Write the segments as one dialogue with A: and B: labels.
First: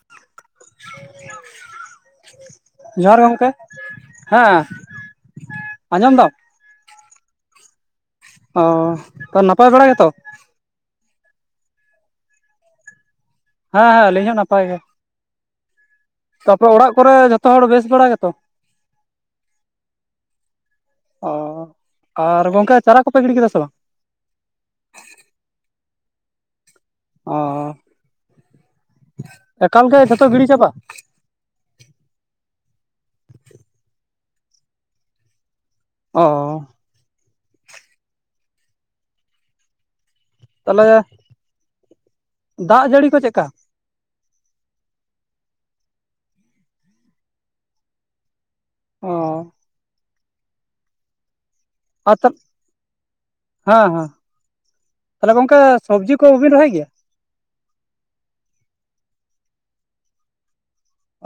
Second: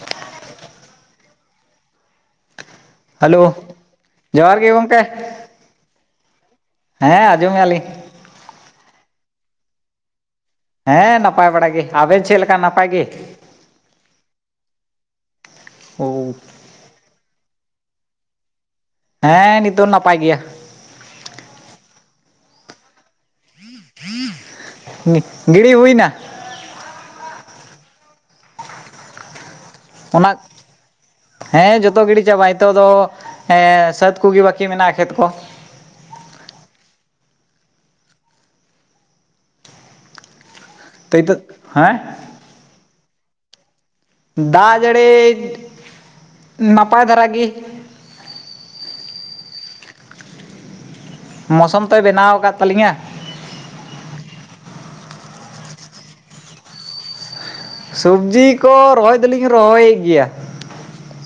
A: [unintelligible] ᱡᱚᱦᱟᱨ ᱜᱮ ᱜᱚᱝᱠᱮ
B: ᱦᱮᱞᱳ ᱡᱚᱦᱟᱨ
A: ᱦᱮᱸ
B: ᱜᱮ ᱜᱚᱢᱠᱮ
A: ᱟᱸᱡᱚᱢ ᱫᱟᱢ ᱾
B: ᱦᱮᱸ ᱟᱸᱡᱚᱢ ᱢᱮᱭᱟ ᱞᱤᱧ ᱾
A: ᱚᱻ ᱛᱚ ᱱᱟᱯᱟᱭ ᱵᱟᱲᱟ ᱜᱮᱛᱚ ᱾
B: ᱦᱮᱸ ᱱᱟᱯᱟᱭ ᱵᱟᱲᱟ ᱜᱮ ᱟᱹᱵᱮᱱ ᱪᱮᱫ ᱞᱮᱠᱟ ᱱᱟᱯᱟᱭ ᱜᱮ ᱾
A: ᱦᱮᱸ ᱦᱮᱸ ᱟᱹᱞᱤᱧ ᱦᱚᱸ ᱱᱟᱯᱟᱭ ᱜᱮ ᱾
B: ᱠᱚ [inaudible]
A: ᱛᱟᱯᱚᱨ ᱚᱲᱟᱜ ᱠᱚᱨᱮ ᱡᱚᱛᱚ ᱦᱚᱲ ᱵᱮᱥ ᱵᱟᱲᱟ ᱜᱮ ᱛᱚ ᱾
B: ᱦᱮᱸ ᱱᱤᱛᱚ ᱱᱟᱯᱟᱭ ᱜᱮᱸᱭᱟ ᱾
A: ᱚᱻ ᱟᱨ ᱜᱚᱝᱠᱮ ᱪᱟᱨᱟ ᱠᱚᱯᱮ ᱜᱤᱰᱤ ᱠᱮᱫᱟ ᱥᱮ ᱵᱟᱝ?
B: ᱜᱤᱲᱤ ᱦᱩᱭ ᱱᱟ ᱾
A: ᱚᱻ ᱮᱠᱟᱞ ᱜᱮ ᱡᱷᱚᱛᱚ
B: ᱚᱱᱟ
A: ᱜᱤᱲᱤ ᱪᱟᱵᱟᱜ ᱾
B: ᱦᱮᱸ ᱡᱚᱛᱚ ᱜᱤᱲᱤ ᱪᱟᱵᱟᱭ ᱱᱤᱛᱚᱜ ᱫᱚ ᱥᱟᱹᱛ ᱠᱚᱜᱮ ᱵᱟᱹᱠᱤ ᱢᱮᱱᱟᱜᱼᱟ ᱠᱷᱮᱛ ᱠᱚ ᱾
A: ᱚᱻ᱾ ᱛᱟᱦᱚᱞᱮ
B: ᱛᱚ ᱱᱤᱛᱚᱜ ᱦᱮᱸ
A: ᱫᱟᱜ ᱡᱟᱹᱲᱤ ᱠᱚ ᱪᱮᱫᱠᱟ?
B: ᱫᱟᱜ ᱡᱟᱹᱲᱤ ᱱᱟᱯᱟᱭ ᱫᱷᱟᱨᱟ ᱜᱮ ᱾
A: ᱚᱻ ᱾ [inaudible]
B: ᱢᱳᱥᱩᱢ ᱛᱚᱭ
A: ᱟᱨ ᱛᱟ
B: ᱵᱮᱱᱟᱣ ᱟᱠᱟᱫ ᱛᱟᱹᱞᱤᱧᱟ ᱾
A: ᱦᱮᱸ ᱦᱮᱸ ᱛᱟᱦᱚᱞᱮ ᱜᱚᱝᱠᱮ ᱥᱚᱵᱽᱡᱤ ᱠᱚᱵᱤᱱ ᱨᱚᱦᱚᱭ ᱜᱮᱭᱟ?
B: ᱥᱚᱵᱡᱤ ᱠᱚ ᱨᱚᱦᱚᱭ ᱫᱚᱞᱤᱧ ᱨᱚᱦᱚᱭᱮᱫ ᱜᱮᱭᱟ ᱾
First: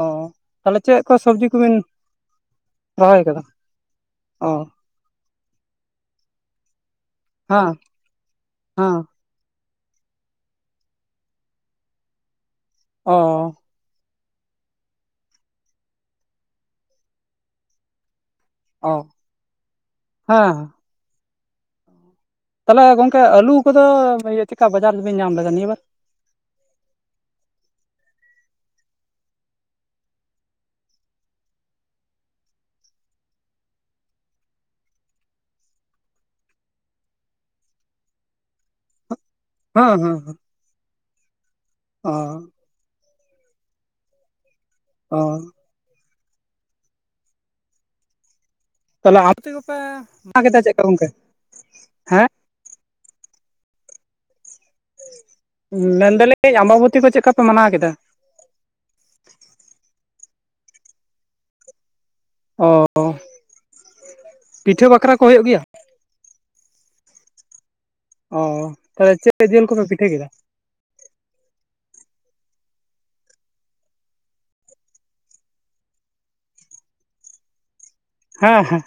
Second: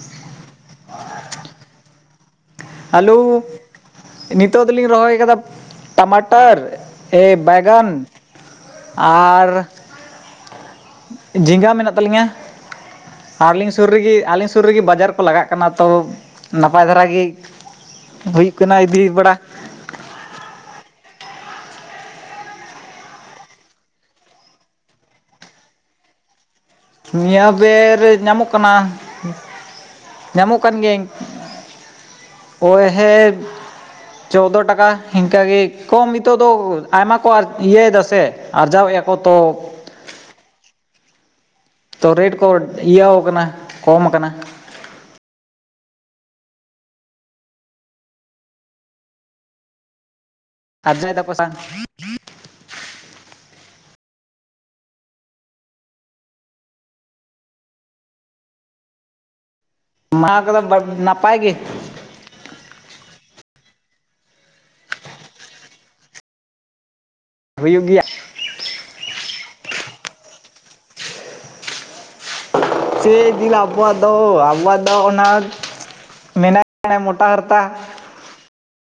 A: ᱚᱻ ᱛᱟᱦᱚᱞᱮ ᱪᱮᱫ ᱠᱚ ᱥᱚᱵᱽᱡᱤ ᱠᱚᱵᱤᱱ ᱾
B: ᱟᱞᱩ
A: ᱚ
B: ᱱᱤᱛᱚᱜ ᱫᱚᱞᱤᱧ ᱨᱚᱦᱚᱭ ᱟᱠᱟᱫᱟ ᱴᱟᱢᱟᱴᱟᱨ ᱾ ᱮ
A: ᱦᱮᱸ
B: ᱵᱟᱜᱟᱱ
A: ᱦᱮᱸ
B: ᱟᱨ ᱾ ᱡᱷᱤᱸᱜᱟᱹ ᱢᱮᱱᱟᱜ ᱛᱟᱹᱞᱤᱧᱟ
A: ᱚ
B: ᱟᱨᱞᱤᱧ ᱾ ᱥᱩᱨ ᱨᱮ ᱜᱮ ᱟᱞᱮ ᱥᱩᱨ ᱨᱮ ᱜᱮ ᱵᱟᱡᱟᱨ ᱠᱚ ᱞᱟᱜᱟᱜ ᱠᱟᱱᱟ ᱛᱚ ᱱᱟᱯᱟᱭ ᱫᱷᱟᱨᱟ ᱜᱮ ᱦᱩᱭᱩᱜ ᱾ ᱠᱚᱭᱤᱫᱤ ᱵᱟᱲᱟᱜ ᱾
A: ᱦᱮᱻ ᱾ ᱛᱟᱦᱚᱞᱮ ᱜᱚᱝᱠᱮ ᱟᱹᱞᱩ ᱠᱚᱫᱚ ᱤᱭᱟᱹ ᱠᱟ ᱵᱟᱡᱟᱨ ᱨᱮᱵᱮᱱ ᱧᱟᱢ ᱞᱮᱫᱟ ᱱᱤᱭᱟᱹ ᱵᱟᱨ ᱾
B: ᱱᱤᱭᱟᱹ ᱵᱮᱨ ᱧᱟᱢᱚᱜ ᱠᱟᱱᱟ ᱧᱟᱢᱚᱜ ᱠᱟᱱ ᱜᱤᱭᱟᱹᱧ ᱾ ᱚᱻ ᱦᱮᱸ᱾ ᱪᱳᱹᱫᱚ ᱴᱟᱠᱟ ᱤᱱᱠᱟᱹᱜᱮ ᱠᱚᱢ ᱱᱤᱛᱚᱜ ᱫᱚ ᱟᱭᱢᱟ ᱠᱚ ᱤᱭᱟᱹᱭᱮᱫᱟ ᱥᱮ ᱾ ᱟᱨᱡᱟᱣᱮᱜᱼᱟ ᱠᱚ ᱛᱚ᱾
A: ᱦᱮᱸ ᱦᱮᱸ ᱦᱮᱸ
B: ᱛᱚ
A: ᱚ
B: ᱨᱮᱹᱰ ᱠᱚ ᱤᱭᱟᱣᱠᱟᱱᱟ ᱠᱚᱢ ᱠᱟᱱᱟ᱾
A: ᱚ ᱛᱟᱦᱟᱞᱮ [unintelligible] ᱟᱢ ᱛᱮᱯᱮ ᱮ ᱠᱮᱫᱟ ᱪᱮᱫ ᱞᱮᱠᱟ ᱜᱚᱝᱠᱮ
B: ᱟᱨᱡᱟᱣ ᱫᱟᱠᱚ ᱥᱮ
A: ᱦᱮᱸ [inaudible] ᱢᱮᱱᱫᱟᱞᱤᱧ ᱟᱸᱵᱟᱵᱚᱛᱤ ᱠᱚ ᱪᱮᱫ ᱞᱮᱠᱟ ᱯᱮ ᱢᱟᱱᱟᱣ ᱠᱮᱫᱟ?
B: ᱢᱟ ᱠᱚᱫᱚ ᱱᱟᱯᱟᱭ ᱜᱤ
A: ᱚ ᱯᱤᱴᱷᱟᱹ ᱵᱟᱠᱷᱨᱟ ᱠᱚ ᱦᱳᱭᱳᱜ ᱜᱮᱭᱟ
B: ᱦᱩᱭᱩᱜ ᱜᱮᱭᱟ
A: ᱚᱻ ᱛᱟᱦᱞᱮ ᱪᱮᱫ ᱡᱤᱞ ᱠᱚᱯᱮ ᱯᱤᱴᱷᱟᱹ ᱠᱮᱫᱟ
B: ᱪᱮᱫ ᱡᱤᱞ ᱟᱵᱚᱣᱟᱜ ᱫᱚ ᱟᱵᱚᱣᱟᱜ ᱫᱚ ᱚᱱᱟ ᱢᱮᱱᱟᱜ ᱪᱮᱬᱮ ᱢᱚᱴᱟ ᱦᱟᱨᱛᱟ
A: ᱦᱮᱸ ᱦᱮᱸ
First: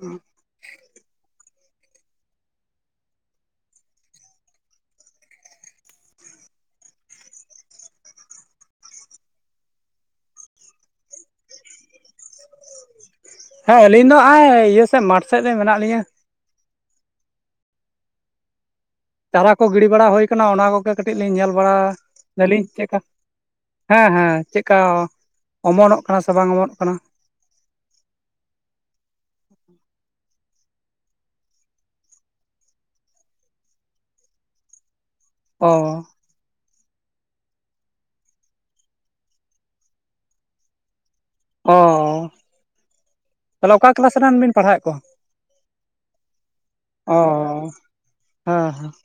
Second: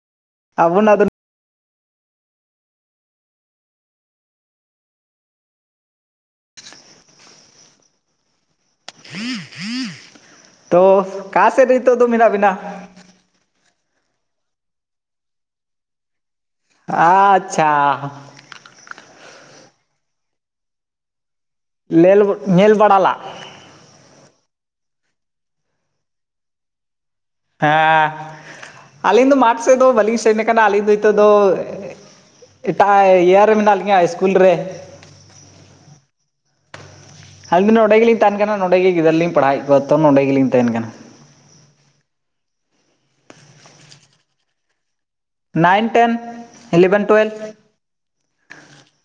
A: ᱦᱮᱸ [inaudible]
B: ᱟᱵᱩᱱ ᱟᱫᱚ ᱾ ᱛᱚ ᱚᱠᱟ ᱥᱮᱫ ᱨᱮ ᱱᱤᱛᱚᱜ ᱫᱚ ᱢᱮᱱᱟᱜ ᱵᱮᱱᱟ ᱾
A: ᱦᱮᱸ ᱟᱹᱞᱤᱧ ᱫᱚ ᱦᱚ ᱤᱭᱟᱹ ᱥᱮᱫ ᱢᱟᱴᱷ ᱥᱮᱫ ᱨᱮ ᱢᱮᱱᱟᱜ ᱞᱤᱧᱟᱹ ᱾
B: ᱟᱪᱷᱟᱻ ᱾
A: ᱪᱟᱨᱟ ᱠᱚ ᱜᱤᱲᱤ ᱵᱟᱲᱟ ᱦᱩᱭ ᱠᱟᱱᱟ ᱚᱱᱟ ᱠᱚᱜᱮ ᱠᱟᱴᱤᱡ ᱞᱤᱧ ᱧᱮᱞ ᱵᱟᱲᱟ
B: ᱞᱮᱞ
A: ᱫᱟᱞᱤᱧ
B: ᱧᱮᱞ
A: ᱪᱮᱫ ᱠᱟ
B: ᱵᱟᱲᱟᱞᱟᱜ
A: ᱦᱮᱸ ᱦᱮᱸ ᱪᱮᱫᱠᱟ ᱚᱢᱚᱱᱚᱜ ᱠᱟᱱᱟ ᱥᱮ ᱵᱟᱝ ᱚᱢᱚᱱᱚᱜ ᱠᱟᱱᱟ
B: ᱦᱮᱸ ᱟᱞᱤᱧ ᱫᱚ ᱢᱟᱴᱷ ᱥᱮᱫ ᱫᱚ ᱵᱟᱞᱤᱧ ᱥᱮᱱ ᱠᱟᱱᱟ ᱟᱞᱤᱧ ᱫᱚ ᱱᱤᱛᱚᱜ ᱫᱚ ᱮᱴᱟᱜ ᱤᱭᱟᱨᱮ ᱢᱮᱱᱟᱜ ᱞᱤᱧᱟ ᱤᱥᱠᱩᱞ ᱨᱮ
A: ᱚ
B: ᱟᱞᱤᱧ ᱫᱚ ᱱᱚᱰᱮ ᱜᱮᱞᱤᱧ ᱛᱟᱦᱮᱱ ᱠᱟᱱᱟ ᱱᱚᱰᱮ ᱜᱮ ᱜᱤᱫᱟᱹᱨ ᱞᱤᱧ ᱯᱟᱲᱦᱟᱣᱮᱫ ᱠᱚᱣᱟ ᱛᱚ ᱱᱚᱰᱮ ᱜᱮᱞᱤᱧ ᱛᱟᱦᱮᱱ ᱠᱟᱱᱟ
A: ᱚ ᱛᱟᱦᱞᱮ ᱚᱠᱟ ᱠᱮᱞᱟᱥ ᱨᱮᱱ ᱵᱤᱱ ᱯᱟᱲᱦᱟᱣᱮᱫ ᱠᱚᱣᱟ
B: ᱱᱟᱭᱤᱱ ᱴᱮᱱ ᱤᱞᱤᱵᱷᱮᱱ
A: ᱚ
B: ᱴᱩᱭᱮᱞᱵᱷ
A: ᱦᱮᱸ ᱦᱮᱸ [inaudible]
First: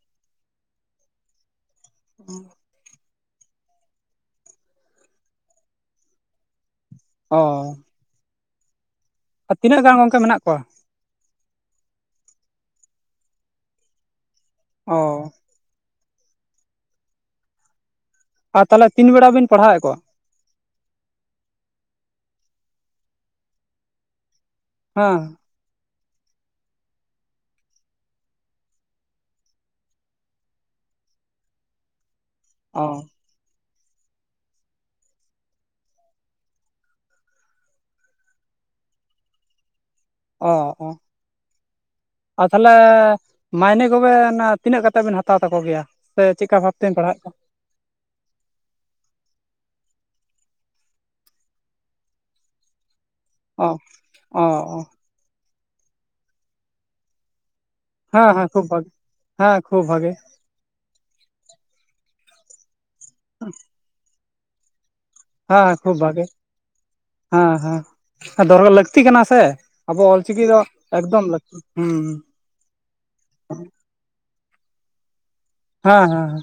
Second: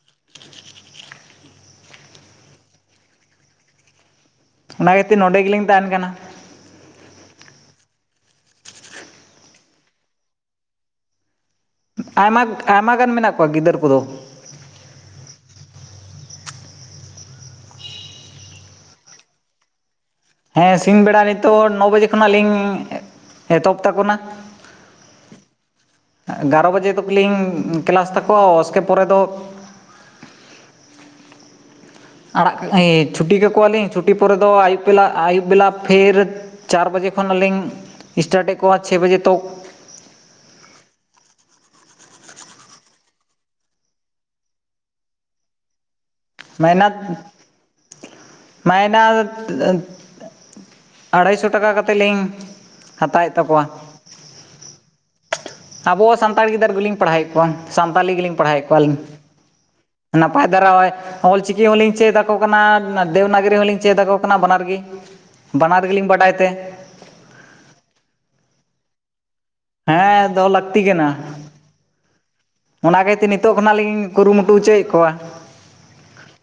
A: ᱦᱩᱸ
B: ᱚᱱᱟ ᱠᱷᱟᱹᱛᱤᱨ ᱱᱚᱰᱮ ᱜᱮᱞᱤᱧ ᱛᱟᱦᱮᱱ ᱠᱟᱱᱟ
A: ᱚᱻ ᱟᱨ ᱛᱤᱱᱟᱹᱜ ᱜᱟᱱ ᱜᱚᱝᱠᱮ ᱢᱮᱱᱟᱜ ᱠᱚᱣᱟ
B: ᱟᱭᱢᱟ ᱟᱭᱢᱟ ᱜᱟᱱ ᱢᱮᱱᱟᱜ ᱠᱚᱣᱟ ᱜᱤᱫᱟᱹᱨ ᱠᱚᱫᱚ
A: ᱚ ᱟᱨ ᱛᱟᱦᱞᱮ ᱛᱤᱱ ᱵᱮᱲᱟ ᱵᱤᱱ ᱯᱟᱲᱦᱟᱣᱮᱫ ᱠᱚᱣᱟ
B: ᱦᱮᱸ ᱥᱤᱧ ᱵᱮᱲᱟ ᱱᱤᱛᱚᱜ ᱱᱚ ᱵᱟᱡᱮ ᱠᱷᱚᱱᱟᱜ ᱞᱤᱧ ᱮᱛᱚᱦᱚᱵ ᱛᱟᱠᱚᱱᱟ
A: ᱦᱮᱸ
B: ᱮ ᱜᱟᱨᱚ ᱵᱟᱡᱮ ᱫᱚᱠᱚᱞᱤᱧ ᱠᱮᱞᱟᱥ ᱛᱟᱠᱚᱣᱟ ᱚᱥᱠᱮ ᱯᱚᱨᱮ ᱫᱚ ᱟᱲᱟᱜ
A: ᱚ
B: ᱪᱷᱩᱴᱤ ᱠᱟᱠᱚᱣᱟᱞᱤᱧ ᱪᱷᱩᱴᱤ ᱯᱚᱨᱮ ᱫᱚ ᱟᱭᱩᱵ ᱵᱮᱞᱟ ᱟᱭᱩᱵ ᱵᱮᱞᱟ ᱯᱷᱮᱨ ᱪᱟᱨ ᱵᱟᱡᱮ ᱠᱷᱚᱱᱟ ᱞᱤᱧ ᱥᱴᱟᱴᱮᱜ ᱠᱚᱣᱟ ᱪᱷᱮ ᱵᱟᱡᱮ ᱛᱚᱠ
A: ᱚ ᱚ ᱟᱨ ᱛᱟᱦᱞᱮ ᱢᱟᱭᱱᱮ ᱠᱚᱵᱮᱱ ᱛᱤᱱᱟᱹᱜ ᱠᱟᱛᱮᱫ ᱵᱮᱱ ᱦᱟᱛᱟᱣ ᱛᱟᱠᱚ ᱜᱮᱭᱟ ᱥᱮ ᱪᱮᱫᱠᱟ
B: ᱢᱟᱭᱱᱟ
A: ᱵᱷᱟᱵᱛᱮᱢ ᱯᱟᱲᱦᱟᱣᱮᱫ ᱠᱚᱣᱟ
B: ᱢᱟᱭᱱᱟ ᱟᱲᱦᱟᱭ ᱥᱚ ᱴᱟᱠᱟ ᱠᱟᱛᱮᱫ ᱞᱤᱧ ᱦᱟᱛᱟᱣᱮᱫ ᱛᱟᱠᱚᱣᱟ
A: ᱚ ᱚᱻ ᱚ
B: ᱟᱵᱚ ᱥᱟᱱᱛᱟᱲ ᱜᱤᱫᱟᱹᱨ ᱜᱤᱞᱤᱧ ᱯᱟᱲᱦᱟᱣᱮᱫ ᱠᱚᱣᱟ ᱥᱟᱱᱛᱟᱞᱤ
A: ᱦᱮᱸ
B: ᱜᱮᱞᱤᱧ
A: ᱦᱮᱸ ᱠᱷᱩᱵ
B: ᱯᱟᱲᱦᱟᱣᱮᱫ
A: ᱵᱷᱟᱜᱮ
B: ᱠᱚᱣᱟᱞᱤᱧ
A: ᱦᱮᱸ ᱠᱷᱩᱵ ᱵᱷᱟᱜᱮ
B: ᱱᱟᱯᱟᱭ ᱫᱟᱨᱟᱣᱟᱭ ᱚᱞ ᱪᱤᱠᱤ ᱦᱚᱸᱞᱤᱧ ᱪᱮᱫ ᱟᱠᱚ ᱠᱟᱱᱟ ᱫᱮᱵᱽᱱᱟᱜᱚᱨᱤ ᱦᱚᱸᱞᱤᱧ ᱪᱮᱫ ᱟᱠᱚ ᱠᱟᱱᱟ ᱵᱟᱱᱟᱨ ᱜᱤ
A: ᱦᱮᱸ ᱠᱷᱩᱵ ᱵᱷᱟᱜᱮ ᱦᱮᱸ ᱦᱮᱸ ᱫᱚᱨᱚ ᱞᱟᱹᱠᱛᱤ ᱠᱟᱱᱟ ᱥᱮ ᱟᱵᱚ
B: ᱦᱮᱸ
A: ᱚᱞᱪᱤᱠᱤ
B: ᱫᱚᱦᱚ
A: ᱫᱚ
B: ᱞᱟᱹᱠᱛᱤ
A: ᱮᱠᱫᱚᱢ ᱞᱟᱠᱛᱤ ᱦᱩᱸ
B: ᱚᱱᱟᱜᱮᱛᱮ ᱱᱤᱛᱚᱜ ᱠᱷᱚᱱᱟᱜ ᱞᱤᱧ ᱠᱩᱨᱩᱢᱩᱴᱩ ᱚᱪᱚᱭᱮᱫ ᱠᱚᱣᱟ
A: ᱦᱮᱸ ᱦᱮᱸᱻᱦᱮᱸ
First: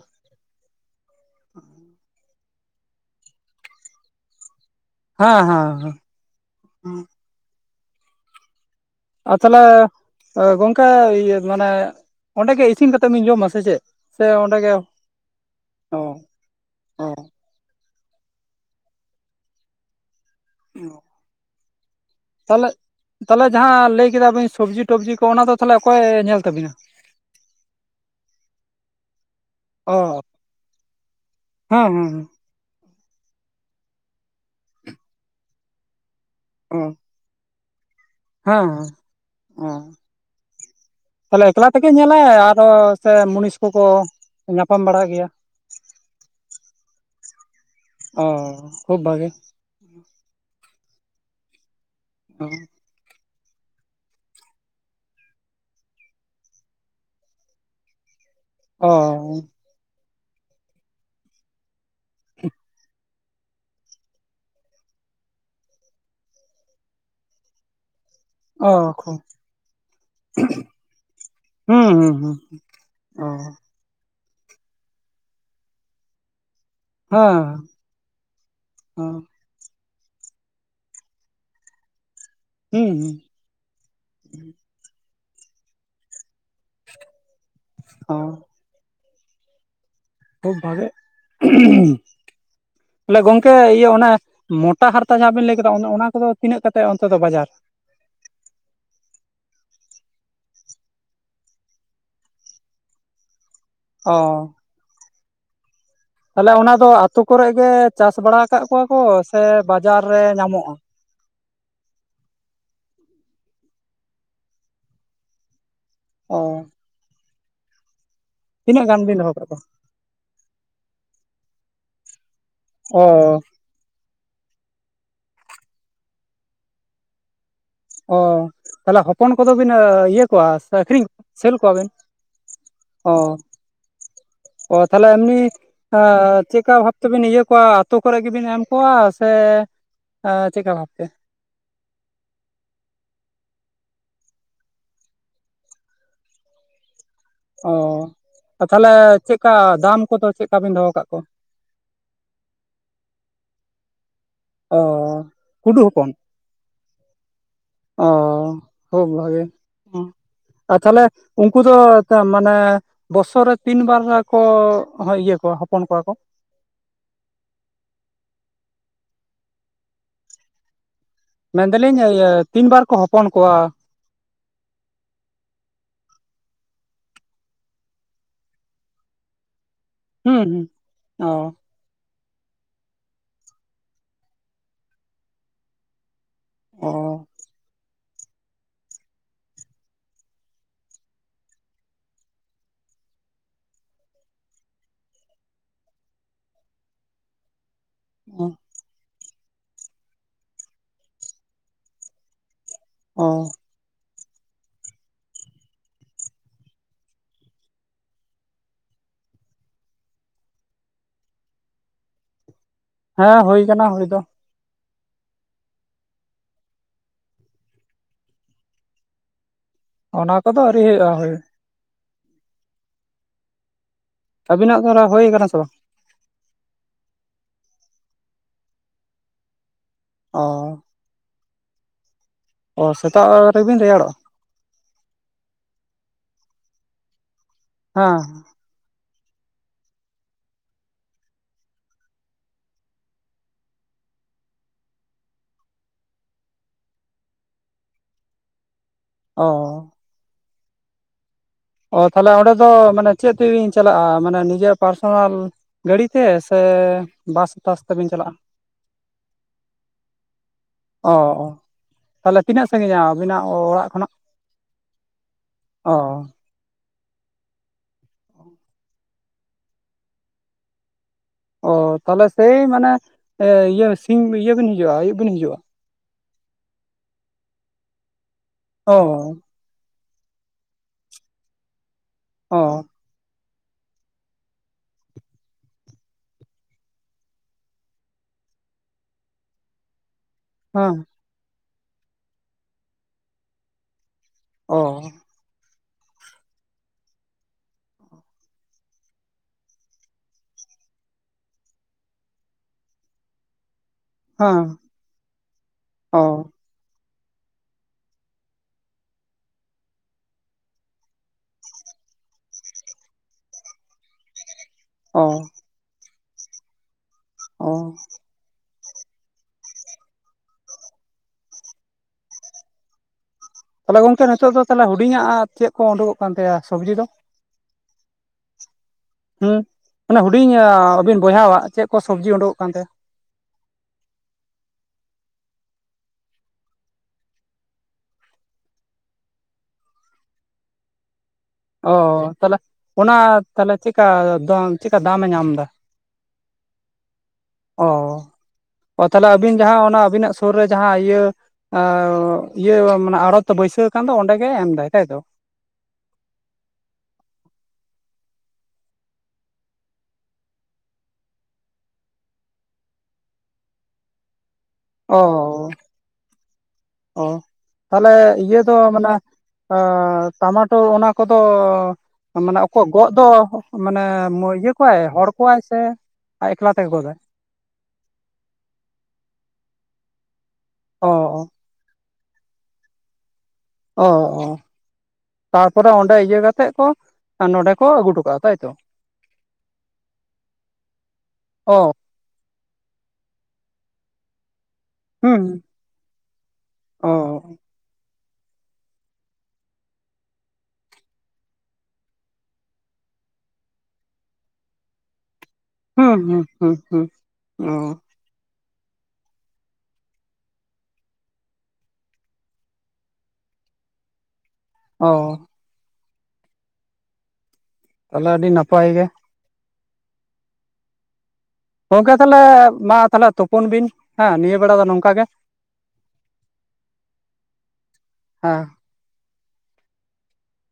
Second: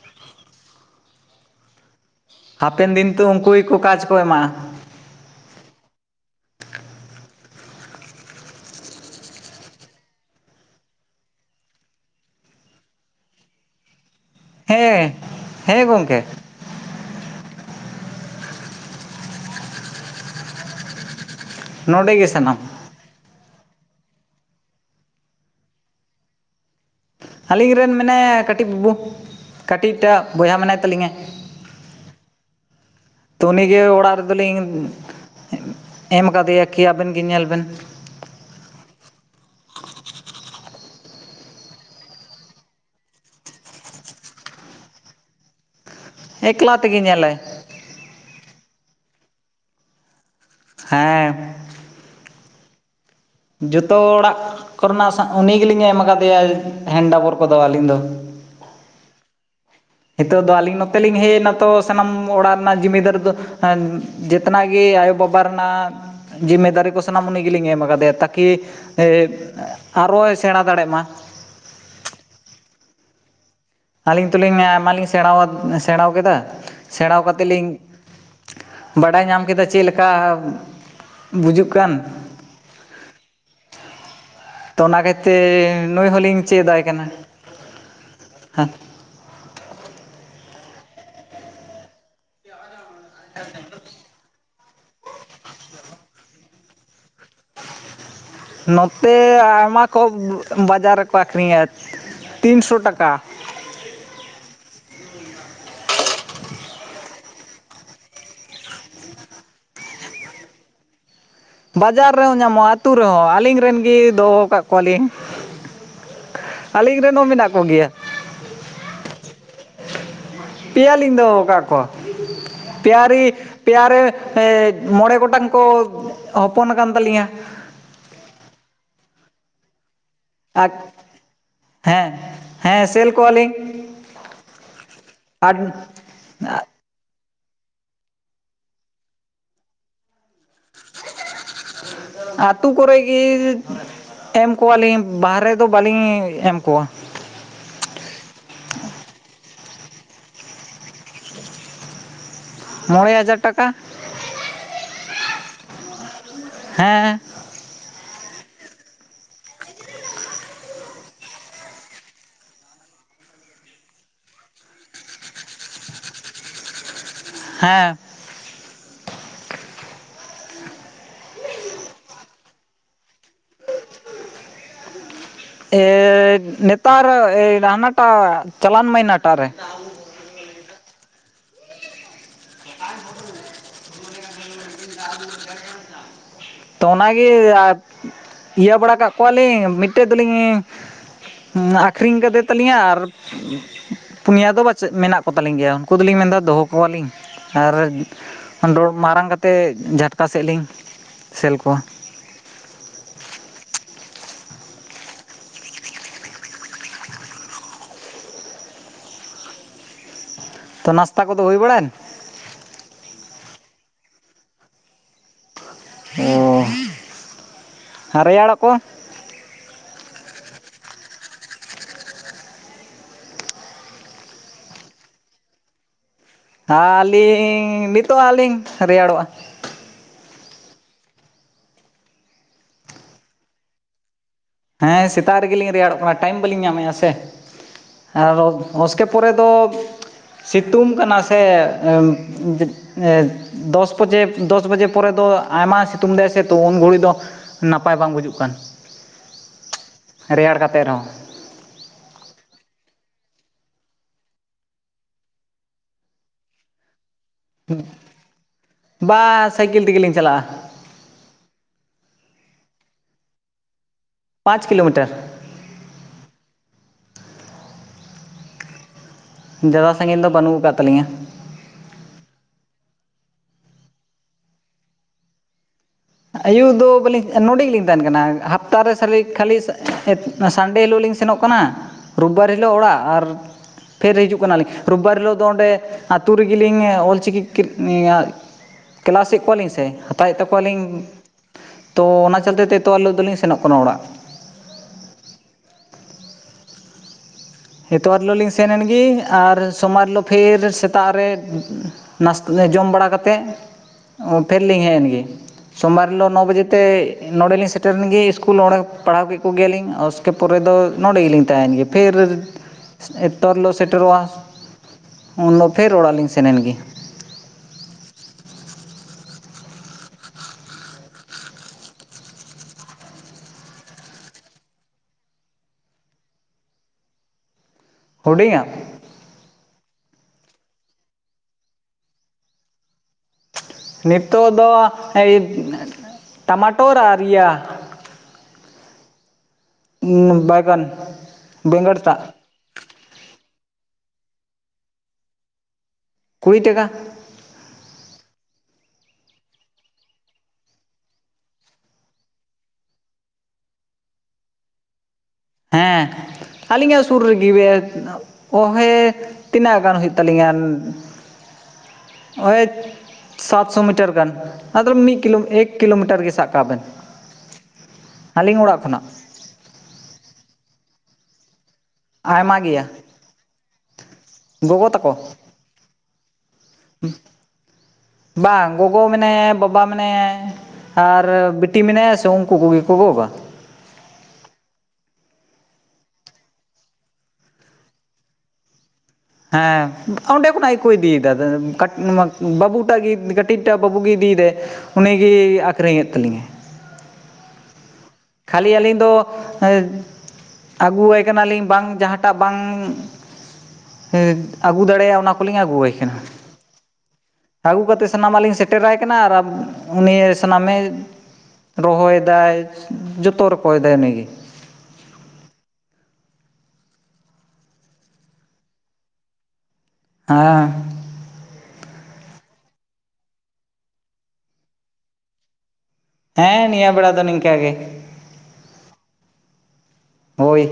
A: ᱦᱩᱸ [inaudible]
B: ᱦᱟᱯᱮᱱ ᱫᱤᱱ ᱛᱩ ᱩᱱᱠᱩ ᱜᱮᱠᱩ ᱠᱟᱡᱽ ᱠᱚ ᱮᱢᱟᱜᱼᱟ
A: ᱦᱮᱸ ᱦᱮᱸ ᱟᱨ ᱛᱟᱦᱞᱮ ᱜᱚᱝᱠᱮ ᱤᱭᱟᱹ ᱢᱟᱱᱮ ᱚᱸᱰᱮ ᱜᱮ ᱤᱥᱤᱱ ᱠᱟᱛᱮ ᱵᱤᱱ ᱡᱚᱢᱟ ᱥᱮ ᱪᱮᱫ ᱥᱮ ᱚᱸᱰᱮ ᱜᱮ
B: ᱦᱮᱸ ᱦᱮᱸ
A: ᱚ
B: ᱜᱚᱢᱠᱮ
A: ᱚ [unintelligible]
B: ᱱᱚᱰᱮ ᱜᱮ ᱥᱟᱱᱟᱢ
A: ᱛᱚᱞᱮᱜ ᱛᱟᱞᱮ ᱡᱟᱦᱟᱸ ᱞᱟᱹᱭ ᱠᱮᱫᱟ ᱵᱤᱱ ᱥᱚᱵᱽᱡᱤ ᱴᱚᱵᱡᱤ ᱠᱚ ᱚᱱᱟ ᱫᱚ ᱛᱟᱦᱚᱞᱮ ᱚᱠᱚᱭ ᱮ ᱧᱮᱞ ᱛᱟᱵᱤᱱᱟ
B: ᱟᱹᱞᱤᱧ ᱨᱮᱱ ᱢᱮᱱᱟᱭᱟ ᱠᱟᱹᱴᱤᱡ ᱵᱟᱹᱵᱩ
A: ᱚ
B: ᱠᱟᱹᱴᱤᱡᱴᱟᱜ ᱵᱚᱭᱦᱟ ᱢᱮᱱᱟᱭ ᱛᱟᱹᱟᱞᱤᱧᱟ
A: ᱦᱮᱸ
B: ᱛᱚ ᱩᱱᱤ ᱜᱮ ᱚᱲᱟᱜ ᱨᱮᱫᱚᱞᱤᱧ ᱮᱢ ᱠᱟᱫᱮᱭᱟ ᱠᱤ
A: ᱚ
B: ᱟᱵᱮᱱ ᱜᱤ ᱧᱮᱞ ᱵᱮᱱ
A: [unintelligible] ᱛᱟᱦᱚᱞᱮ ᱮᱠᱞᱟ ᱛᱮᱜᱮ ᱧᱮᱞᱟᱭ ᱟᱫᱚ ᱥᱮ ᱢᱩᱱᱤᱥ ᱠᱚᱠᱚ ᱧᱟᱯᱟᱢ ᱵᱟᱲᱟᱜ ᱜᱮᱭᱟ
B: ᱮᱠᱞᱟ ᱛᱮᱜᱤ ᱧᱮᱞᱟᱭ
A: ᱚ ᱠᱷᱩᱵ ᱵᱷᱟᱜᱮ
B: ᱦᱮᱸ
A: [unintelligible]
B: ᱡᱚᱛᱚ ᱚᱲᱟᱜ ᱠᱚᱨᱮᱱᱟᱜ ᱩᱱᱤ ᱜᱮᱞᱤᱧ ᱮᱢ ᱠᱟᱫᱮᱭᱟ ᱦᱮᱱᱰᱵᱚᱨ ᱠᱚᱫᱚ ᱟᱹᱞᱤᱧ ᱫᱚ
A: ᱚ
B: ᱱᱤᱛᱚᱜ ᱫᱚ ᱟᱹᱞᱤᱧ ᱱᱚᱛᱮᱞᱤᱧ ᱦᱮᱡ ᱮᱱᱟ ᱛᱚ ᱥᱟᱱᱟᱢ ᱚᱲᱟᱜ ᱨᱮᱱᱟᱜ ᱡᱤᱢᱤᱫᱟᱨᱤ ᱫᱚ ᱡᱮᱛᱮᱱᱟᱜ ᱜᱮ ᱟᱭᱳᱼᱵᱟᱵᱟ ᱨᱮᱱᱟᱜ ᱡᱤᱢᱤᱫᱟᱨᱤ ᱠᱚ ᱥᱟᱱᱟᱢ ᱩᱱᱤ ᱜᱮᱞᱤᱧ ᱮᱢ ᱠᱟᱫᱮᱭᱟ ᱛᱟ- ᱠᱤ
A: ᱚ
B: ᱦᱮ
A: ᱠᱷᱩᱵ
B: ᱟᱨᱚᱭ ᱥᱮᱬᱟ ᱫᱟᱲᱮᱜ ᱢᱟ
A: ᱦᱩᱸ ᱦᱩᱸ ᱦᱩᱸ ᱚ
B: ᱟᱹᱞᱤᱧ ᱛᱚᱞᱤᱧ ᱟᱭᱢᱟ ᱞᱤᱧ ᱥᱮᱬᱟᱫ ᱥᱮᱬᱟᱣ ᱠᱮᱫᱟ ᱥᱮᱬᱟᱣ ᱠᱟᱛᱮᱫ
A: ᱦᱮᱸ
B: ᱞᱤᱧ
A: ᱚ
B: ᱵᱟᱰᱟᱭ ᱧᱟᱢ ᱠᱮᱫᱟ ᱪᱮᱫ ᱞᱮ- ᱠᱟ ᱵᱩᱡᱩᱜ ᱠᱟᱱ
A: ᱦᱮᱸ ᱦᱮᱸ
B: ᱛᱚ ᱚᱱᱟ ᱠᱷᱟᱹᱛᱤᱨ ᱱᱩᱭ ᱦᱚᱞᱤᱧ ᱪᱮᱫᱟᱭ ᱠᱟᱱᱟ
A: ᱦ
B: [unintelligible]
A: ᱠᱷᱩᱵ ᱵᱷᱟᱜᱮ ᱛᱟᱦᱚᱞᱮ ᱜᱚᱝᱠᱮ ᱤᱭᱟᱹ ᱚᱱᱮ ᱢᱚᱴᱟ ᱦᱟᱨᱛᱟ ᱡᱟᱦᱟᱸ ᱵᱮᱱ ᱞᱟᱹᱭ ᱠᱮᱫᱟ ᱚᱱᱮ ᱚᱱᱟ ᱠᱚᱫᱚ ᱛᱤᱱᱟᱹᱜ ᱠᱟᱛᱮᱫ ᱚᱱᱛᱮ ᱫᱚ ᱵᱟᱡᱟᱨ
B: ᱱᱚᱛᱮ ᱟᱭᱢᱟ ᱠᱚ ᱵᱟᱡᱟᱨ ᱨᱮᱠᱚ ᱟᱠᱷᱨᱤᱧᱟ ᱛᱤᱱᱥᱚ ᱴᱟᱠᱟ
A: ᱚ ᱛᱟᱦᱞᱮ ᱚᱱᱟ ᱫᱚ ᱟᱹᱛᱩ ᱠᱚᱨᱮ ᱜᱮ ᱪᱟᱥ ᱵᱟᱲᱟ ᱟᱠᱟᱜ ᱠᱚᱣᱟ ᱠᱚ ᱥᱮ ᱵᱟᱡᱟᱨ ᱨᱮ ᱧᱟᱢᱚᱜᱼᱟ
B: ᱵᱟᱡᱟᱨ ᱨᱮᱦᱚᱸ ᱧᱟᱢᱚᱜᱼᱟ ᱟᱹᱛᱩ ᱨᱮᱦᱚᱸ ᱟᱹᱞᱤᱧ ᱨᱮᱱ ᱜᱮ ᱫᱚᱦᱚ ᱟᱠᱟᱫᱜ ᱠᱚᱣᱟᱞᱤᱧ
A: ᱚ
B: ᱟᱹᱞᱤᱧ ᱨᱮᱱ ᱦᱚᱸ ᱢᱮᱱᱟᱜ ᱠᱚ ᱜᱮᱭᱟ
A: ᱛᱤᱱᱟᱹᱜ ᱜᱟᱱ ᱵᱤᱱ ᱫᱚᱦᱚ ᱠᱟᱜ ᱠᱚᱣᱟ
B: ᱯᱮᱭᱟᱞᱤᱧ ᱫᱚᱦᱚᱠᱟ ᱠᱚᱣᱟ ᱯᱮᱭᱟᱨᱤ
A: ᱚ
B: ᱯᱮᱭᱮ ᱨᱮ ᱢᱚᱬᱮ ᱜᱚᱴᱟᱝ ᱠᱚ ᱦᱚᱯᱚᱱ ᱟᱠᱟᱱ ᱛᱟᱹᱞᱤᱧᱟ
A: ᱚ ᱛᱟᱦᱚᱞᱮ ᱦᱚᱯᱚᱱ ᱠᱚᱫᱚ ᱵᱤᱱ ᱤᱭᱟᱹ ᱠᱚᱣᱟ
B: ᱟᱨ
A: ᱥᱮ ᱟᱹᱠᱷᱨᱤᱧ ᱠᱚᱣᱟ ᱥᱮᱞ ᱠᱚᱣᱟᱵᱤᱱ
B: ᱦᱮᱸ ᱦᱮᱸ ᱥᱮᱞ
A: ᱚ
B: ᱠᱚᱣᱟᱞᱤᱧ
A: ᱚ ᱛᱟᱦᱚᱞᱮ ᱮᱢᱱᱤ
B: ᱟᱨ
A: ᱪᱮᱫᱠᱟ ᱵᱷᱟᱯ ᱛᱚᱵᱤᱱ ᱤᱭᱟᱹ ᱠᱚᱣᱟ ᱟᱛᱩ ᱠᱚᱨᱮ ᱜᱮᱵᱤᱱ ᱮᱢ ᱠᱚᱣᱟ ᱥᱮ ᱪᱮᱫᱠᱟ ᱵᱷᱟᱵ ᱛᱮ
B: [unintelligible] ᱟᱛᱩ ᱠᱚᱨᱮ ᱜᱤ ᱮᱢ ᱠᱚᱣᱟᱞᱤᱧ ᱵᱟᱦᱨᱮ ᱫᱚ ᱵᱟᱹᱞᱤᱧ ᱮᱢ ᱠᱚᱣᱟ
A: ᱚ ᱛᱟᱦᱞᱮ ᱪᱮᱫᱠᱟ ᱫᱟᱢ ᱠᱚᱫᱚ ᱪᱮᱫᱠᱟ ᱵᱤᱱ ᱫᱚᱦᱚ ᱠᱟᱜ ᱠᱚᱣᱟ
B: ᱢᱚᱬᱮ ᱦᱟᱡᱟᱨ ᱴᱟᱠᱟ
A: ᱚ ᱠᱩᱰᱩ ᱦᱚᱯᱚᱱ
B: ᱦᱮᱸ
A: ᱚ ᱠᱷᱩᱵ ᱵᱷᱟᱜᱤ ᱟᱨ ᱛᱟᱦᱚᱞᱮ ᱩᱱᱠᱩ ᱫᱚ ᱛ ᱢᱟᱱᱮ ᱵᱚᱨᱥᱚ ᱨᱮ ᱛᱤᱱ ᱵᱟᱨ ᱠᱚ ᱤᱭᱟᱹ ᱠᱚᱣᱟ ᱦᱚᱯᱚᱱ ᱠᱚᱣᱟ ᱠᱚ
B: ᱦᱮᱸ
A: ᱢᱮᱱᱫᱟᱞᱤᱧ ᱤᱭᱟᱹ ᱛᱤᱱ ᱵᱟᱨ ᱠᱚ ᱦᱚᱯᱚᱱ ᱠᱚᱣᱟ
B: ᱮ ᱱᱮᱛᱟᱨ ᱦᱟᱱᱟᱴᱟᱜ ᱪᱟᱞᱟᱣᱮᱱ ᱢᱟᱹᱦᱤᱱᱟᱹ ᱴᱟᱜ ᱨᱮ
A: ᱦᱩᱸ ᱦᱩᱸ ᱚ
B: [inaudible] ᱛᱚ
A: ᱚ
B: ᱚᱱᱟᱜᱮ ᱤᱭᱟᱹ ᱵᱟᱲᱟ ᱠᱟᱜ ᱠᱚᱣᱟᱞᱤᱧ ᱢᱤᱫᱴᱟᱹᱝ ᱫᱚ ᱞᱤᱧ ᱦᱮᱸ ᱟᱠᱷᱨᱤᱧ ᱠᱟᱫᱮ ᱛᱟᱞᱤᱧᱟ ᱟᱨ ᱯᱩᱱᱭᱟ ᱫᱚ ᱵᱟᱪ ᱢᱮᱱᱟᱜ ᱠᱚᱛᱟᱞᱤᱧ ᱜᱮᱭᱟ ᱩᱱᱠᱩ ᱫᱚᱞᱤᱧ ᱢᱮᱱᱫᱟ ᱫᱚᱦᱚ ᱠᱚᱣᱟᱞᱤᱧ ᱟᱨ
A: ᱵᱟᱝ ᱵᱩᱡᱷᱟᱹᱜ ᱠᱟᱱᱟ [unintelligible]
B: ᱢᱟᱨᱟᱝ ᱠᱟᱛᱮᱫ ᱡᱷᱟᱴᱠᱟ ᱥᱮᱫ ᱞᱤᱧ ᱥᱮᱞ ᱠᱚᱣᱟ
A: ᱚ
B: ᱛᱚ ᱱᱟᱥᱛᱟ ᱠᱚᱫᱚ ᱦᱩᱭ ᱵᱟᱲᱟᱭᱮᱱᱟ
A: ᱦᱮᱸ ᱦᱩᱭ ᱟᱠᱟᱱᱟ ᱦᱩᱭ ᱫᱚ
B: ᱚ ᱟᱨ ᱨᱮᱭᱟᱲᱚᱜ ᱠᱚ
A: ᱚᱱᱟ ᱠᱚᱫᱚ ᱟᱹᱣᱨᱤ ᱦᱩᱭᱩᱜᱼᱟ ᱦᱳᱭ ᱟᱵᱤᱱᱟᱜ ᱚᱱᱟ ᱦᱩᱭ ᱟᱠᱟᱱᱟ ᱥᱮ ᱵᱟᱝ
B: ᱟᱹᱞᱤᱧ ᱱᱤᱛᱚᱜ ᱦᱟᱜ ᱞᱤᱧ ᱨᱮᱭᱟᱲᱚᱜᱼᱟ
A: ᱚ ᱚ ᱥᱮᱛᱟᱜ ᱨᱮ ᱵᱤᱱ ᱨᱮᱭᱟᱲᱚᱜᱼᱟ
B: ᱦᱮᱸ ᱥᱮᱛᱟᱜ ᱨᱮᱜᱮ ᱞᱤᱧ ᱨᱮᱭᱟᱲᱚᱜ ᱠᱟᱱᱟ ᱴᱟᱭᱤᱢ ᱵᱟᱹᱞᱤᱧ ᱧᱟᱢᱮᱫᱼᱟ ᱥᱮ
A: ᱦᱮᱸ
B: ᱟᱨᱚ ᱩᱥᱠᱮ ᱯᱚᱨᱮ ᱫᱚ ᱥᱤᱛᱩᱝ ᱠᱟᱱᱟ ᱥᱮ ᱫᱚᱥ ᱵᱟᱡᱮ ᱫᱚᱥ ᱵᱟᱡᱮ ᱯᱚᱨᱮ ᱫᱚ ᱟᱭᱢᱟ ᱥᱤᱛᱩᱝ ᱞᱮᱫᱼᱟ ᱥ ᱩᱱ ᱜᱷᱲᱤ ᱫᱚ ᱱᱟᱯᱟᱭ ᱵᱟᱝ ᱵᱩᱡᱩᱜ ᱠᱟᱱ
A: ᱚ
B: ᱨᱮᱭᱟᱲ ᱠᱟᱛᱮᱫ ᱨᱮᱦᱚᱸ
A: ᱚ ᱛᱟᱦᱚᱞᱮ ᱚᱸᱰᱮ ᱫᱚ ᱢᱟᱱᱮ ᱪᱮᱫ ᱛᱮᱵᱤᱱ ᱪᱟᱞᱟᱜᱼᱟ ᱢᱟᱱᱮ ᱱᱤᱡᱮᱨ ᱯᱟᱨᱥᱚᱱᱟᱞ ᱜᱟᱹᱲᱤ ᱛᱮ ᱥᱮ ᱵᱟᱥ ᱴᱟᱥ ᱛᱮᱵᱤᱱ ᱪᱟᱞᱟᱜᱼᱟ
B: ᱵᱟ ᱥᱟᱭᱠᱮᱞ ᱛᱮᱜᱮ ᱞᱤᱧ ᱪᱟᱞᱟᱜᱼᱟ
A: ᱚ ᱛᱟᱦᱚᱞᱮ ᱛᱤᱱᱟᱹᱜ ᱥᱟᱺᱜᱤᱧᱟ ᱟᱵᱤᱱᱟᱜ ᱚᱲᱟᱜ ᱠᱷᱚᱱᱟᱜ
B: ᱯᱟᱸᱪ ᱠᱤᱞᱳᱢᱤᱴᱟᱨ
A: ᱚ
B: ᱡᱟᱫᱟ ᱥᱟᱺᱜᱤᱧ ᱫᱚ ᱵᱟᱹᱱᱩᱜ ᱟᱠᱟ ᱛᱟᱞᱤᱧᱟᱹ
A: ᱚ ᱛᱟᱦᱚᱞᱮ ᱥᱮᱭ ᱢᱟᱱᱮ ᱤᱭᱟᱹ ᱥᱤᱧ ᱤᱭᱟᱹ ᱵᱤᱱ ᱦᱤᱡᱩᱜᱼᱟ ᱟᱹᱭᱩᱵ ᱵᱤᱱ ᱦᱤᱡᱩᱜᱼᱟ
B: ᱟᱭᱩᱵ ᱫᱚ ᱵᱟᱝ ᱱᱚᱰᱮ ᱜᱮᱞᱤᱧ ᱛᱟᱦᱮᱱ ᱠᱟᱱᱟ ᱦᱟᱯᱛᱟ
A: ᱚ
B: ᱨᱮ ᱠᱷᱟᱹᱞᱤ ᱥᱟᱱᱰᱮ ᱦᱤᱞᱳᱜ ᱞᱤᱧ ᱥᱮᱱᱚᱜ ᱠᱟᱱᱟ ᱨᱳᱵᱵᱟᱨ ᱦᱤᱞᱳᱜ
A: ᱚ
B: ᱚᱲᱟᱜ ᱟᱨ ᱯᱷᱤᱨ ᱦᱤᱡᱩᱜ ᱠᱟᱱᱟ ᱞᱤᱧ ᱨᱳᱵᱵᱟᱨ ᱦᱤᱞᱳᱜ ᱫᱚ ᱚᱸᱰᱮ ᱟᱹᱛᱩ ᱨᱮᱜᱮ ᱞᱤᱧ ᱚᱞᱪᱤᱠᱤ ᱠᱮᱞᱟᱥ ᱮᱫ ᱠᱚᱣᱟ ᱞᱤᱧ ᱥᱮ ᱦᱟᱛᱟᱣ ᱮᱫ ᱛᱟᱠᱚᱣᱟ ᱠᱚᱣᱟᱞᱤᱧ
A: ᱦᱮᱸ
B: ᱛᱚ ᱚᱱᱟ ᱪᱚᱞᱛᱮ ᱛᱮ ᱛᱚ ᱦᱤᱞᱳᱜ ᱫᱚᱞᱤᱧ ᱥᱮᱱᱚᱜ ᱠᱟᱱᱟ ᱚᱲᱟᱜ᱾
A: ᱚᱻ
B: ᱮᱛᱣᱟᱨ ᱦᱤᱞᱳᱜ ᱞᱤᱧ ᱥᱮᱱ ᱮᱱᱜᱮ ᱟᱨ ᱥᱳᱢᱟᱨ ᱦᱤᱞᱳᱜ ᱯᱷᱤᱨ ᱥᱮᱛᱟᱜ ᱨᱮ ᱱᱟᱥᱛᱟ ᱡᱚᱢ ᱵᱟᱲᱟ ᱠᱟᱛᱮᱫ ᱦᱚᱴᱮᱞ
A: ᱦᱮᱸ
B: ᱞᱤᱧ ᱦᱮᱡ ᱮᱱᱜᱮ ᱥᱳᱢᱟᱨ
A: ᱚ
B: ᱦᱤᱞᱳ ᱱᱚ ᱵᱟᱡᱮ ᱛᱮ ᱱᱚᱸᱰᱮᱞᱤᱧ ᱥᱮᱴᱮᱨᱨᱮᱱ ᱜᱮ ᱤᱥᱠᱩᱞ ᱚᱸᱰᱮ ᱯᱟᱲᱦᱟᱣ ᱠᱮᱫ ᱠᱚᱜᱮᱭᱟᱞᱤᱧ ᱩᱥᱠᱮ ᱯᱚᱨᱮ ᱫᱚ ᱱᱚᱸᱰᱮ ᱜᱮ ᱞᱤᱧ ᱛᱟᱦᱮ ᱭᱮᱱ ᱜᱮᱭᱟ ᱯᱷᱤᱨ ᱮᱛᱣᱟᱨ ᱦᱤᱞᱚᱜ ᱥᱮᱴᱮᱨᱚᱜᱼᱟ
A: ᱚ
B: ᱩᱱᱫᱚ ᱯᱷᱤᱨ ᱚᱲᱟᱜ ᱞᱤᱧ ᱥᱮᱱᱮᱱ ᱜᱮ
A: ᱚ ᱛᱟᱦᱚᱞᱮ ᱜᱚᱝᱠᱮ ᱱᱤᱛᱚᱜ ᱫᱚ ᱛᱟᱦᱚᱞᱮ ᱦᱩᱰᱤᱧᱟᱜ ᱪᱮᱫ ᱠᱚ ᱩᱰᱩᱠᱚᱜ ᱠᱟᱱ ᱛᱟᱭᱟ ᱥᱚᱵᱽᱡᱤ ᱫᱚ
B: ᱦᱩᱰᱤᱧᱟᱜ
A: ᱦᱩᱸ ᱢᱟᱱᱮ ᱦᱩᱰᱤᱧ ᱟᱹᱵᱤᱱ ᱵᱚᱭᱦᱟᱼᱟᱜ ᱪᱮᱫ ᱠᱚ ᱥᱚᱵᱽᱡᱤ ᱩᱰᱩᱠᱚᱜ ᱠᱟᱱ ᱛᱟᱭᱟ
B: ᱱᱤᱛᱚᱜ ᱫᱚ ᱮᱭ ᱴᱟᱢᱟᱴᱳᱚᱨ ᱟᱨ ᱤᱭᱟᱹ᱾
A: [inaudible]
B: ᱩᱸ ᱵᱟᱹᱭᱜᱟᱹᱱ
A: ᱚ ᱛᱟᱦᱞᱮ ᱚᱱᱟ ᱛᱟᱦᱞᱮ ᱪᱮᱫᱠᱟ ᱫᱟ ᱪᱮᱫᱠᱟ ᱫᱟᱢᱮ ᱧᱟᱢᱫᱟ᱾
B: ᱠᱩᱲᱤ ᱴᱟᱠᱟ᱾
A: ᱚ ᱚᱛᱟᱦᱞᱮ ᱟᱹᱵᱤᱱ ᱡᱟᱦᱟᱸ ᱚᱱᱟ ᱟᱹᱵᱤᱱᱟᱜ ᱥᱩᱨ ᱨᱮ ᱡᱟᱦᱟᱸ ᱤᱭᱟᱹ ᱟᱸ ᱤᱭᱟᱹ ᱢᱮ ᱟᱲᱚᱛ ᱫᱚ ᱵᱟᱹᱭᱥᱟᱹᱣ ᱠᱟᱱ ᱫᱚ ᱚᱸᱰᱮ ᱜᱮ ᱮᱢᱫᱟᱭ ᱛᱟᱭ ᱛᱚ?
B: ᱦᱮᱸ ᱟᱹᱞᱤᱧᱟᱜ ᱥᱩᱨ ᱨᱮᱜᱮ ᱚ ᱦᱮ ᱛᱤᱱᱟᱹᱜ ᱜᱟᱱ ᱦᱩᱭᱩᱜ ᱛᱟᱹᱟᱞᱤᱧᱟ ᱳᱼᱭ ᱥᱟᱛᱥᱚ ᱢᱤᱴᱟᱨ ᱜᱟᱱ᱾ ᱟᱫᱚ ᱢᱤᱫ
A: ᱚ
B: ᱠᱤᱞᱳ ᱮᱠ ᱠᱤᱞᱳᱢᱤᱴᱟᱨ ᱜᱮ ᱥᱟᱵ ᱠᱟᱜ ᱵᱮᱱ
A: ᱚ
B: ᱟᱹᱞᱤᱧᱟᱜ ᱚᱲᱟᱜ ᱠᱷᱚᱱᱟᱜ᱾
A: ᱮ ᱴᱟᱢᱟᱴᱳ ᱚᱱᱟ ᱠᱚᱫᱚ ᱢᱟᱱᱮ
B: ᱟᱭᱢᱟ ᱜᱮᱭᱟ
A: ᱚᱠᱚᱭ ᱜᱚᱜ ᱫᱚ ᱢᱟᱱᱮ ᱢᱩᱞᱤᱭᱟᱹ
B: ᱜᱚᱜᱚ
A: ᱠᱚᱣᱟᱭ
B: ᱛᱟᱠᱚ
A: ᱦᱚᱲ ᱠᱚᱣᱟᱭ ᱥᱮ ᱮᱠᱞᱟ ᱛᱮᱜᱮ ᱜᱚᱫᱟᱭ?
B: ᱵᱟᱝ ᱜᱚᱜᱚ ᱢᱮᱱᱟᱭᱟ, ᱵᱟᱵᱟ ᱢᱮᱱᱟᱭᱟ,
A: ᱚ
B: ᱟᱨ
A: ᱚ
B: ᱵᱤ ᱵᱤᱴᱤ ᱢᱮᱱᱟᱭᱟ ᱥᱮ ᱩᱱᱠᱩ ᱠᱚᱜᱮ ᱠᱚ ᱜᱚᱜᱼᱟ᱾
A: ᱚᱻ ᱚᱻ᱾ ᱛᱟᱨᱯᱚᱨᱮ ᱚᱸᱰᱮ ᱤᱭᱟᱹ ᱠᱟᱛᱮᱜ ᱠᱚ ᱱᱚᱰᱮ ᱠᱚ ᱟᱹᱜᱩ ᱦᱚᱴ ᱠᱟᱜᱼᱟ ᱛᱟᱭᱛᱚ?
B: ᱦᱮᱸ ᱚᱸᱰᱮ ᱠᱷᱚᱱᱟᱜ ᱜᱮᱠᱚ ᱤᱫᱤᱭᱮᱫᱟ᱾
A: ᱚ
B: ᱵᱟᱹᱵᱩᱴᱟᱜ ᱜᱤ ᱠᱟᱹᱴᱤᱡᱴᱟᱜ ᱵᱟᱹᱵᱩᱜᱮᱭ ᱤᱫᱤᱭᱮᱫᱟᱭ ᱩᱱᱤᱜᱮ ᱟᱠᱷᱨᱤᱧᱮᱫ ᱛᱟᱹᱞᱤᱧᱟᱭ᱾
A: ᱚᱸᱻ᱾
B: ᱠᱷᱟᱹᱞᱤ ᱟᱹᱞᱤᱧ ᱫᱚ ᱟᱹᱜᱩᱭᱟᱭ ᱠᱟᱱᱟᱞᱤᱧ ᱵᱟᱝ ᱡᱟᱦᱟᱸᱴᱟᱜ ᱵᱟᱝ ᱥᱮ ᱟᱹᱜᱩ ᱫᱟᱲᱮᱭᱟᱜᱼᱟ, ᱚᱱᱟ ᱠᱚ᱾ ᱠᱩᱞᱤᱝ ᱟᱹᱜᱩᱭᱟᱭᱟ᱾
A: ᱦᱩᱸᱻ ᱦᱩᱸᱻ ᱦᱩᱸᱻ ᱦᱩᱸᱻ᱾
B: ᱟᱹᱜᱩ ᱠᱟᱛᱮᱫ ᱥᱟᱱᱟᱢᱟᱜ ᱞᱤᱧ ᱥᱮᱴᱮᱨᱟᱭ ᱠᱟᱱᱟ, ᱟᱨ ᱩᱱᱤ ᱥᱟᱱᱟᱢᱮ ᱨᱚᱦᱚᱭᱮᱫᱟᱭ ᱡᱚᱛᱚ ᱨᱚᱠᱚᱭᱮᱫᱟᱭ ᱩᱱᱤᱜᱮ
A: ᱚᱸᱻ᱾ ᱛᱟᱦᱚᱞᱮ ᱟᱹᱰᱤ ᱱᱟᱯᱟᱭ ᱜᱮ᱾
B: ᱦᱟᱸᱻ᱾
A: ᱜᱚᱝᱠᱮ ᱛᱟᱦᱚᱞᱮ ᱢᱟ ᱛᱟᱦᱚᱞᱮ ᱛᱩᱯᱩᱱ ᱵᱤᱱ ᱦᱮᱸ ᱱᱤᱭᱟᱹ ᱵᱮᱲᱟ ᱫᱚ ᱱᱚᱝᱠᱟ ᱜᱮ᱾
B: ᱦᱮᱸ ᱱᱤᱭᱟᱹ ᱵᱮᱲᱟ ᱫᱚ ᱱᱤᱝᱠᱟᱹ ᱜᱮ
A: ᱦᱮᱸ
B: ᱦᱳᱭ᱾